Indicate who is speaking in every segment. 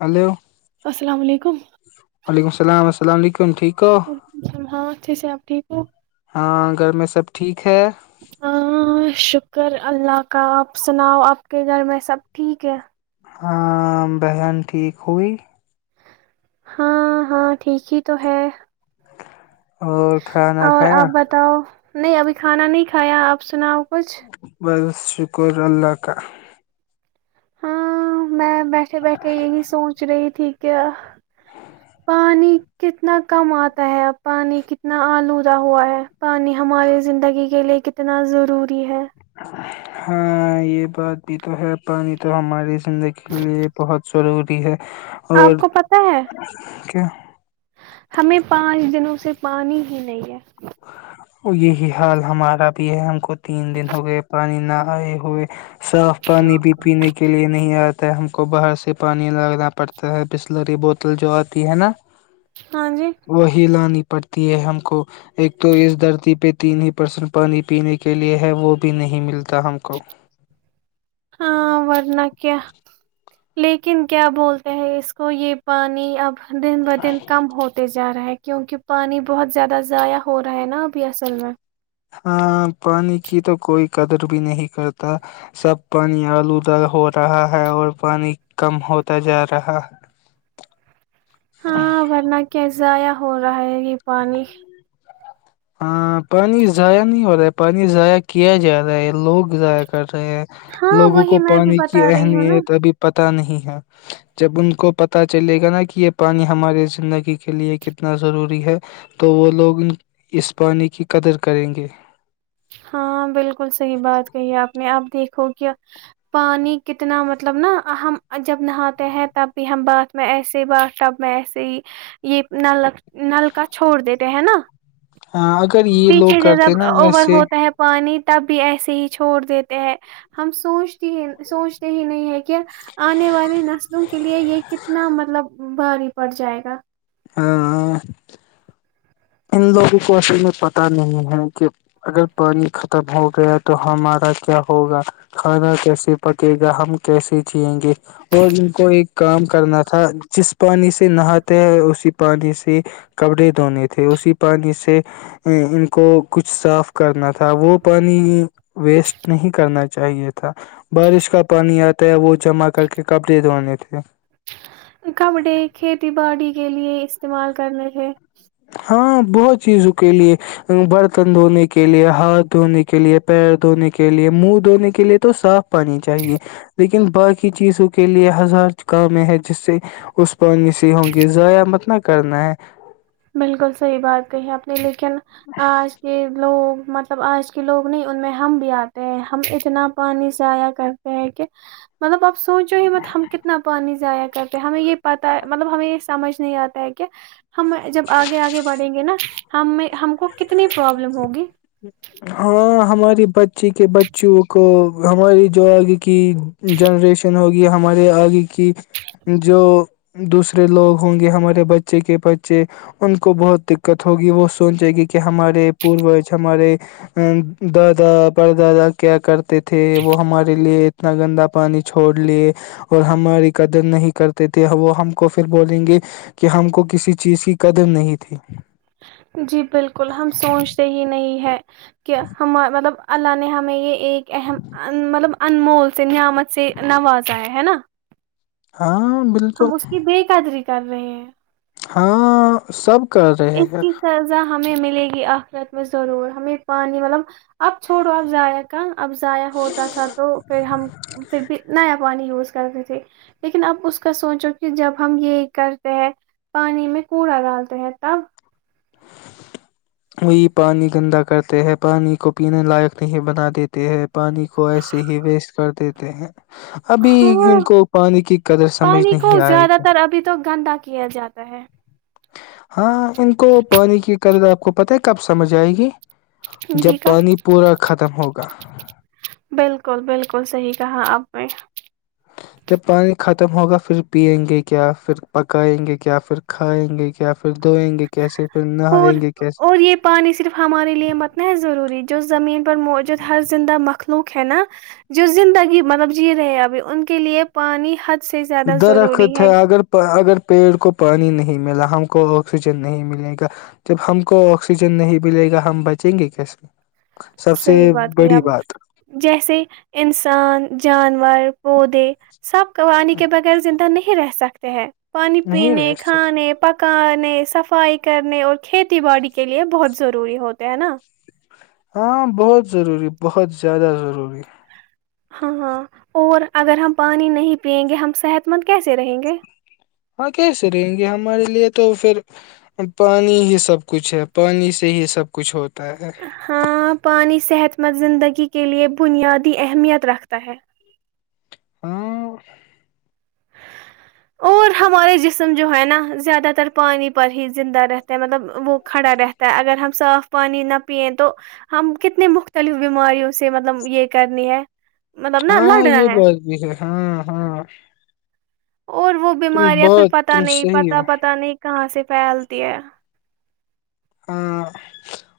Speaker 1: Hello
Speaker 2: السلام عیکم
Speaker 1: وعلیکم السلام السلام علیکم ٹھیک ہو
Speaker 2: وعلیکم السلام ہاںچی سے آپ ٹھیک ہو
Speaker 1: ہاں گھر میں سب ٹھیک ہے
Speaker 2: ہاں شک کر اللہ کا آپ سناؤ آپ کے گھر میں سب ٹھیک ہے
Speaker 1: ہاں بہن ٹھیک ہوئی
Speaker 2: ہاں ہاں ٹھیک ہی تو ہے
Speaker 1: اور کھانا
Speaker 2: اور
Speaker 1: کھایا
Speaker 2: آپ بتاؤ نہیں ابھی کھانا نہیں کھایا آپ سناؤ خچھ
Speaker 1: بس شکر اللہ کا
Speaker 2: ہاں میں بیٹھے بیٹھے یہی سوچ رہی تھی ٹھیک ہے پانی کتنا کم آتا ہے اب پانی کتنا آلودہ ہوا ہے پانی ہمارے زندگی کے لیے کتنا ضروری ہے
Speaker 1: ہاں یہ بات بھی تو ہے پانی تو ہماری زندگی کے لیے بہت ضروری ہے
Speaker 2: آپ
Speaker 1: اور
Speaker 2: کو پت ہے
Speaker 1: کیا
Speaker 2: ہمیں پانچ دنوں سے پانی ہی نہیں ہے
Speaker 1: یہی حال ہمارا بھی ہے ہم کو تین دن ہو گئے پرانی نہ آئے ہوئے صاف پانی بھی پینے کے لیے نہیں آتا ہم کو باہر سے پانی لگانا پڑتا ہے بسلری بوتل جو آتی ہے نا
Speaker 2: ہاں جی
Speaker 1: وہ ہی لانی پڑتی ہے ہم کو ایک تو اس دھرتی پہ تین ہی پرسنٹ پانی پینے کے لیئے ہے وہ بھی نہیں ملتا ہم کو
Speaker 2: ہاں ورن کیا لیکن کیا بولتے ہیں اس کو یہ پانی اب دن ب دن کم ہوتے جا رہا ہے کیونکہ پانی بہت زیادہ ضائع ہو رہا ہے نا ابھی اصل میں
Speaker 1: ہاں پانی کی تو کوئی قدر بھی نہیں کرتا سب پانی آلودال ہو رہا ہے اور پانی کم ہوتا جا رہا ہے
Speaker 2: ہاں ورنہ کیزایا ہو رہا ہے یہ پانی
Speaker 1: ہاں پانی ضائع نہیں ہو رہا ہے پانی ضائع کیا جا رہا ہے لوگ ضاع کر
Speaker 2: ہاں
Speaker 1: لوگوں
Speaker 2: وہی
Speaker 1: کو
Speaker 2: میں بھی
Speaker 1: پانی کی
Speaker 2: بتا رہی ہوں نا
Speaker 1: اہمیت ابھی پت پ نہیں ہے جب ان کو پتا چلے گا نا کہ یہ پانی ہمارے زندگی کے لیے کتنا ضروری ہے تو وہ لوگ اس پانی کی قدر کریں گے
Speaker 2: ہاں بالکل صحیح بات کہی ہے آپ نے اب دیکھو کہ پانی کتنا مطلب نا ہم جب نہاتے ہیں تب بھی ہم باتدھ میں ایسے ہی باتب میں ایسے ہی یہ نل نل کا چھوڑ دیتے ہیں نا
Speaker 1: ہاں اگر یہ لوگ
Speaker 2: پیچھے سے
Speaker 1: کرتے
Speaker 2: جب
Speaker 1: ہیں نا
Speaker 2: اوور
Speaker 1: ایسے
Speaker 2: ہوتا ہے پانی تب بھی ایسے ہی چھوڑ دیتے ہیں ہم سوچتے ہی سوچتے ہی نہیں ہے کہ آنے والی نسلوں کے کے لیے یہ کتنا مطلب بھاری پڑ جائے گا
Speaker 1: ہاں ان لوگوں کو اصل میں پت نہیں ہے کہ اگر پانی ختم ہو گیا تو ہمارا کیا ہوگا کھانا کیسے پکے گا ہم کیسے جیئیں گے اور ان کو ایک کام کرنا تھا جس پانی سے نہاتے ہیں اسی پانی سے کپڑے دھونے تھے تھے اسی پانی سے ان کو کچھ صاف کرنا تھا وہ پانی ویسٹ نہیں کرنا چاہیے تھا بارش کا پانی آتا ہے وہ جمع کر کے کپڑے دھونے تھے
Speaker 2: کپڑے کھیتی باڑی کے لیے استعمال کرنے تھے
Speaker 1: ہاں بہت چیزوں کے لیے برتن دھونے کے لیے ہاتھ دھونے کے لیے پیر دھونے کے لیے منہ دھونے کے لیے تو صاف پانی چاہیے لیکن باقی چیزوں کے لیے ہزار کامیں ہیں جس سے اس پانی سے ہوں گے ضائع مطلب کرنا ہے
Speaker 2: بالکل صحیح بات کہی آپ نے لیکن آج کے لوگ مطلب آج کے لوگ نہیں ان میں ہم بھی آتے ہیں ہم اتنا پانی سے آیا کرتے ہیں کہ مطلب اب سوچو ہی مت ہم کتنا پانی سے جایا کرتے ہمیں یہ پتا مطلب ہمیں یہ سمجھ نہیں آتا ہے کہ ہم جب آگے آگے بڑھیں گے نا ہم میں ہم کو کتنی پروابلم ہوگی
Speaker 1: بچی کے بچوں کو ہماری جو آگے کی جنریشن ہو ہمارے آگے کی جو دوسرے لوگ ہوں گے ہمارے بچے کے بچے ان کو بہت دقت ہوگی وہ سوچے گی کہ ہمارے پوج ہمارے دادا پر دادا کیا کر تھے وہ ہمارے لیے انا گندا پانی چھوڑ لیے اور ہماری قدر نہیں کرتے تھے وہ ہم کو پھر بولیں گے کہ ہم کو کسی چیز کی قدم نہیں تھی
Speaker 2: جی بالکل ہم سوچتے ہی نہیں ہے کہ ہمار مطلب اللہ نے ہمیں یہ ایک اہم مطلب انمول سے نعمت سے نوازایا ہے نا
Speaker 1: ہاں بالکل
Speaker 2: ہم اس کی بے قدری کر رہے ہیں
Speaker 1: ہاں سب کر رہے
Speaker 2: اس
Speaker 1: ہیں
Speaker 2: کی سزا ہمیں ملے گی آخ رات میں ضرور ہمیں پانی مطلب اب چھوڑو اب ضائع کا اب ضائع ہوتا تھا تو پھر ہم پھر بھی ن پانی یوز کرتی تھی لیکن اب اس کا سوچو کہ جب ہم یہ کرتے ہیں پانی میں کوڑا ڈالتے ہیں تا [unintelligible]
Speaker 1: وہی پانی گندا کرتے ہیں پانی کو پینے لائق نہیں بنا دیتے ہیں پانی کو ایسے ہی ویسٹ کرتے کہ ہیں [unintelligible] ابھی
Speaker 2: ہاں
Speaker 1: ان کو پانی کی قدر سمجھ
Speaker 2: پانی
Speaker 1: نہیں
Speaker 2: کو
Speaker 1: آئے
Speaker 2: زیادہ
Speaker 1: گی
Speaker 2: تر ابھی تو گندا کیا جاتا ہے
Speaker 1: ہاں ان کو پانی کی قدر آپ کو پتہ ہے کب سمجھ آئے گی جب
Speaker 2: جی کا
Speaker 1: پانی پورا ختم ہوگا
Speaker 2: بالکل بالکل صحیح کہا آپ نے
Speaker 1: جب پانی ختم ہوگا پھر پیئیں گے کیا پھر پکائیں گے کیا پھر کھائیں گے کیا پھر دھوئیں گے کیسے پھر
Speaker 2: اور
Speaker 1: نہائیں گے کیسے
Speaker 2: اور یہ پانی صرف ہمارے لیے متنا ہے ضروری جو زمین پر موجود ہر زندہ مخ لوک ہے نا جو زندگی مطلب جی رہے ہیں ابھی ان کے لیے پانی حت
Speaker 1: درخت ہے اگر اگر پیڑ کو پانی نہیں ملا ہم کو آکسیجن نہیں ملے گا جب ہم کو آکسیجن نہیں ملے گا ہم بچیں گے کیسے سب سے
Speaker 2: صحیح بات ہے
Speaker 1: بڑی
Speaker 2: آپ
Speaker 1: بات
Speaker 2: جیسے انسان جانور وہ د سب قوانی کے بغیر زندہ نہیں رہ سکتا کرتے ہیں پانی
Speaker 1: نہیں
Speaker 2: پینے
Speaker 1: ویسٹ
Speaker 2: کھانے پکان سفائی کرنے اور کھیتی باڑی کے لیے بہت ضروری ہوتے ہے نا
Speaker 1: ہاں بہت ضروری بہت زیادہ ضروری
Speaker 2: ہاں ہاں اور اگر ہم پانی نہیں پیئیں گے ہم صحت مند کیسے رہیں گے
Speaker 1: ہاں کیسے رہیں گے ہمارے لیے تو پھر پانی ہی سب کچھ ہے پانی سے ہی سب کچھ ہوتا ہے
Speaker 2: ہاں پانیانی صحت مند زندگی کے لئے بنیادی اہمیت رکھتا ہے
Speaker 1: ہاں
Speaker 2: اور ہمارے جسم جو ہے نا زیادہ تر پانی پر ہی زندہ رہتا ہیں مطلب وہ کھڑا رہتا ہے اگر ہم صاف پانی نہ پیئیں تو ہم کتنے مختلف بیماریوں سے مطلب یہ کرنی ہے مطلب نا
Speaker 1: ہاں
Speaker 2: لڑنا
Speaker 1: یہ
Speaker 2: ہے
Speaker 1: بات بھی ہے ہاں ہاں
Speaker 2: اور وہ
Speaker 1: تم
Speaker 2: بیماریاں پھر
Speaker 1: بہت
Speaker 2: پتاہ
Speaker 1: تم
Speaker 2: نہیں
Speaker 1: صحیح
Speaker 2: پتا
Speaker 1: ہو
Speaker 2: پتہ نہیں کہاں سے پھیلتی ہے
Speaker 1: ہاں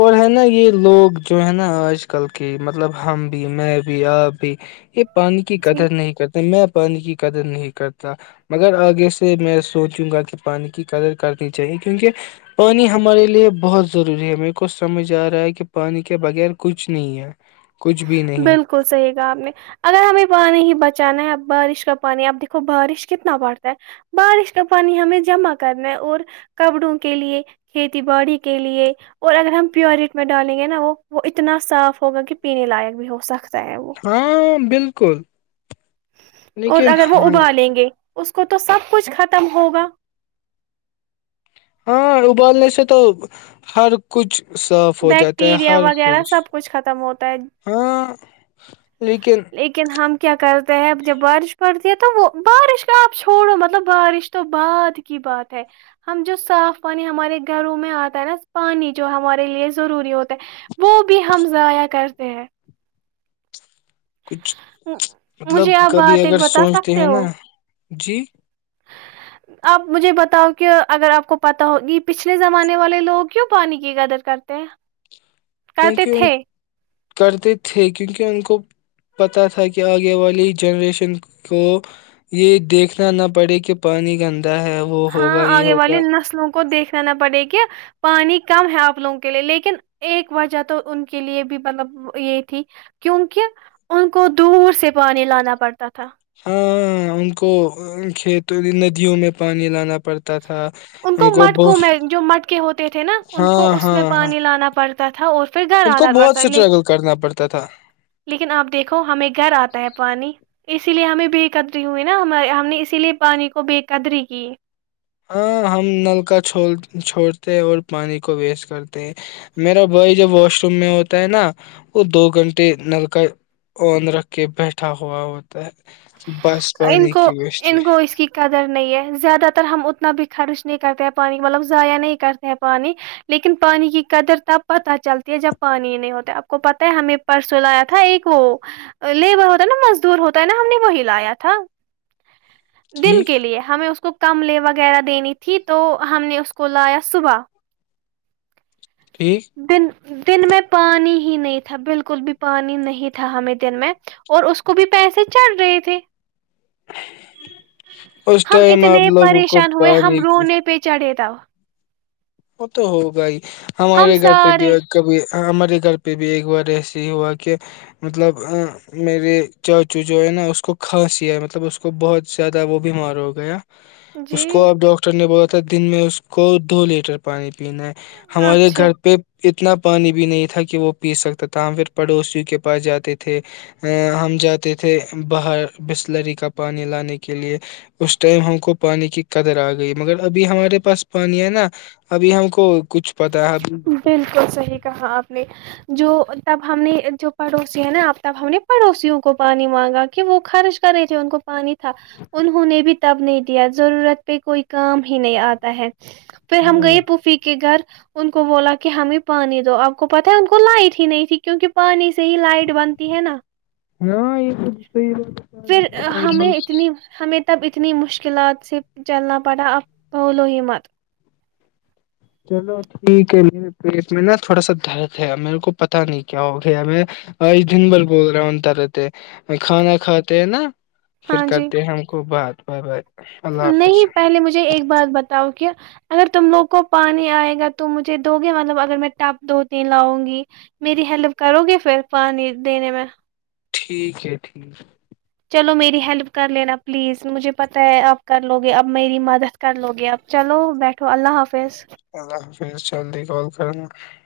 Speaker 1: اور ہے نا یہ لوگ جو ہے نا آج کل کے مطلب ہم بھی میں بھی آپ بھی یہ پانی کی
Speaker 2: جی
Speaker 1: قدر نہیں کرتے میں پانی کی قدر نہیں کرتا مگر آگے سے میں سوچوں گا کہ پانی کی قدر کرنی چاہیے کیونکہ پانی ہمارے اس لیے بہت ضروری ہے میرے کو سمجھ آ رہا ہے کہ پانی کے بغیر کچھ نہیں ہے کچھ بھی نہیں
Speaker 2: بالکل صحیح کہا آپ نے اگر ہمیں پانی ہی بچ پچانا ہے اب بارش کا پانی اپ دیکھو بارش کتنا پڑتا ہے بارش کا پانی ہمیں جمع کرنا ہے اور کپڑوں کے لیے کھیتی باڑی کے لیے اور اگر ہم پیورٹ میں ڈالیں گے نا وہ وہ اتنا صاف ہوگا کہ پینے لائق بھی ہو سکتا ہے وہ
Speaker 1: ہاں بالکل
Speaker 2: اور
Speaker 1: لیکن
Speaker 2: اگر وہ
Speaker 1: ہاں
Speaker 2: ابال لیں گے اس کو تو سب کچھ ختم ہوگا
Speaker 1: ہاں ابولنے سے تو ہر کچھ صاف ہو جاتا ہے
Speaker 2: بیکٹیریا
Speaker 1: ہر
Speaker 2: وغیرہ
Speaker 1: کچھ
Speaker 2: سب ختم ہوتا ہے
Speaker 1: ہاں
Speaker 2: لیکن ہم کیا کرتے ہیں جب بارش پڑتی یہ تو وہ بارش کا آپ چھوڑو مطلب بارش تو بعد کی بات ہے ہم جو صاف پانی ہمارے گھروں میں آتا ہے نا پانی جو ہمارے لیے ضروری ہوتا ہے وہ بھی ہم ضائع کرتے ہیں
Speaker 1: کچھ مطلب
Speaker 2: مجھے آپ
Speaker 1: کبھی
Speaker 2: بات ایک
Speaker 1: اگر
Speaker 2: بتا
Speaker 1: سوچتے
Speaker 2: سکتے
Speaker 1: ہیں نا
Speaker 2: ہو
Speaker 1: جی [unintelligible]
Speaker 2: آپ مجھے بتاؤ کہ اگر آپ کو پتا ہوگی پچھلے زمانے والے لوگ کیوں پانی کی قدر کرتے ہیں کرتے
Speaker 1: کیونکہ ان
Speaker 2: تھے [unintelligible]
Speaker 1: کرتے تھے کیونکہ ان کو پتاہ تھا کہ آگے والی جنریشن کو یہ دیکھنا نہ پڑے کہ پانی گند
Speaker 2: ہاں آگے والے نسلوں کو دیکھنا نہ پڑے کہ پانی کم ہے آپ لوگوں کے لیے لیکن ایک وجہ تو ان کے لیے بھی مطلب یہ تھی کیونکہ ان کو دور سے پانی لانا پڑتا تھا
Speaker 1: ہاں ان کو کھیت ندیوں میں پانی لانا پڑتا تھا
Speaker 2: ان کو مٹکوں میں جو مٹکے ہوتے تھے نا ان کو
Speaker 1: ہاں
Speaker 2: اس
Speaker 1: ہاں
Speaker 2: میں
Speaker 1: ہاں
Speaker 2: پانی لانا پڑتا تھا اور پھر گھر
Speaker 1: ان کو
Speaker 2: آنا
Speaker 1: بہت
Speaker 2: پڑتا
Speaker 1: اسٹرگل کرنا پڑتا تھا
Speaker 2: لیکن آپ دیکھو ہمیں گھر آتا ہے پانی اسی لیے ہمیں بے قدری ہوئی نا ہمے ہم نے اسی لیے پانی کو بے قدری کی
Speaker 1: ہاں ہم نل کا چھوڑتے ہیں اور پانی کو ویسٹ کرتے ہیں میرا بھائی جوب واش روم میں ہوتا ہے نا وہ دو گھنٹے نل کا آن رکھ کے بیٹھا ہوا ہوتا ہے بس
Speaker 2: ان
Speaker 1: پانی
Speaker 2: کو
Speaker 1: کی ویسٹ
Speaker 2: ان کو اس کی قدر نہیں ہے زیادہ تر ہم اتنا بھی خرچ نہیں کرتے ہیں پانی مطلب ضائع نہیں کرتے ہیں پانی لیکن پانی کی قدر تب پتہ چلتی ہے جب پانی نہیں ہوتا آپ کو پتہ ہے ہمیں پرسوں لایا تھا ایک وہ لیبر ہوتا ہے نا مزدور ہوتا ہے نا ہم نے وہی لایا تھا تھا [unintelligible] دن
Speaker 1: ٹھیک
Speaker 2: کے لیے ہمیں اس کو [unintelligible] کملے وغیرہ دینی تھی تو ہم نے اس کو لایا صبح
Speaker 1: ٹھیک
Speaker 2: دن دن میں پانی ہی نہیں تھا بالکل بھی پانی نہیں تھا ہمیں دن میں اور اس کو بھی پیسے چڑھ رہے تھے
Speaker 1: اس
Speaker 2: ہم
Speaker 1: ٹائم
Speaker 2: اتنے
Speaker 1: آپ لوگوں کو
Speaker 2: پریشان ہوئے ہم
Speaker 1: پانی کی
Speaker 2: رونے پہ چڑھے تھے تا [unintelligible]
Speaker 1: وہ تو ہوگا ہی [unintelligible]
Speaker 2: ہم
Speaker 1: ہمارے گھر پہ
Speaker 2: سارے
Speaker 1: کبھی [unintelligible] ہمارے گھر پہ بھی ایک بار ایسے ہی ہوا کہ مطلب میرے چاچو جو ہے نا اس کو کھانسییا مطلب اس کو بہت زیادہ وہ بیمار ہو گیا
Speaker 2: جی
Speaker 1: اس کو اب ڈاکٹر نے بہت [unintelligible] دن میں اس کو دو لیٹر پ پانی [unintelligible] پینا ہے ہمارے
Speaker 2: اچھا
Speaker 1: گھر پہ اتنا پانی بھی نہیں تھا کہ وہ پی سکتا تھا ہم پھر پڑوسیوں کے پاس جاتے تھے ا ہم جاتے تھے باہر بسلری کا پانی لانے کے لیے اس ٹائم ہم کو پانی کی قدر آ گئی مگر ابھی ہمارے پاس پانی ہے نا ابھی ہم کو کچھ پتا ہے ابھی
Speaker 2: بالکل صحیح کہا آپ جو تب ہم نے جو پڑوسی ہیں نا ا تب ہم نے پڑوسیوں کو پانی مانگا کہ وہ خرچ کرے تھے ان کو پانی تھا انہوں نے بھی تب نہیں دیا ضرورت پہ کوئی کام ہی نہیں آتا ہے پھر ہم
Speaker 1: نہ نہ
Speaker 2: گئے پوفی کے گھر ان کو بولا کہ ہمیں پانی دو آپ کو پتا ہے ان کو لائٹ ہی نہیں تھی کیونکہ پانی سے ہی لائٹ بنتی ہے نا
Speaker 1: ہاں، یہ تو صحیح
Speaker 2: پھر
Speaker 1: بات ہے۔
Speaker 2: ہمیں اتنی ہمیں تب اتنی مشکلات سے چلنا پڑا ا بول و ہی مت
Speaker 1: چلو ٹھیک ہے میرے پیٹ میں نا تھوڑا سا درد ہے میرے کو پتا نہیں کیا ہو گیا میں آج دن بھر بول رہا ہوں درد ہے کھانا کھاتے ہیں نا پھر
Speaker 2: ہاں جی
Speaker 1: کرتے ہیں ہم کوو بات بائے بائے اللہ حافظ
Speaker 2: نہیں پہلے مجھے ایک بات بتاؤ اگر تم لوگ کو پانی آئے گا تو مجھے دو گے مطلب اگر میں ٹپ دو تین لاؤں گی میری ہیلپ کرو گے پھر پانی دینے میں
Speaker 1: ٹھیک ہے ٹھیک
Speaker 2: چلو میری ہیلپ کر لینا پلیز مجھے پتہ ہے آپ کر لو گے اب میری مدد کر لو گے اب چلو بیٹھو اللہ حافظ
Speaker 1: اللہ حافظ جلدی کال کرناا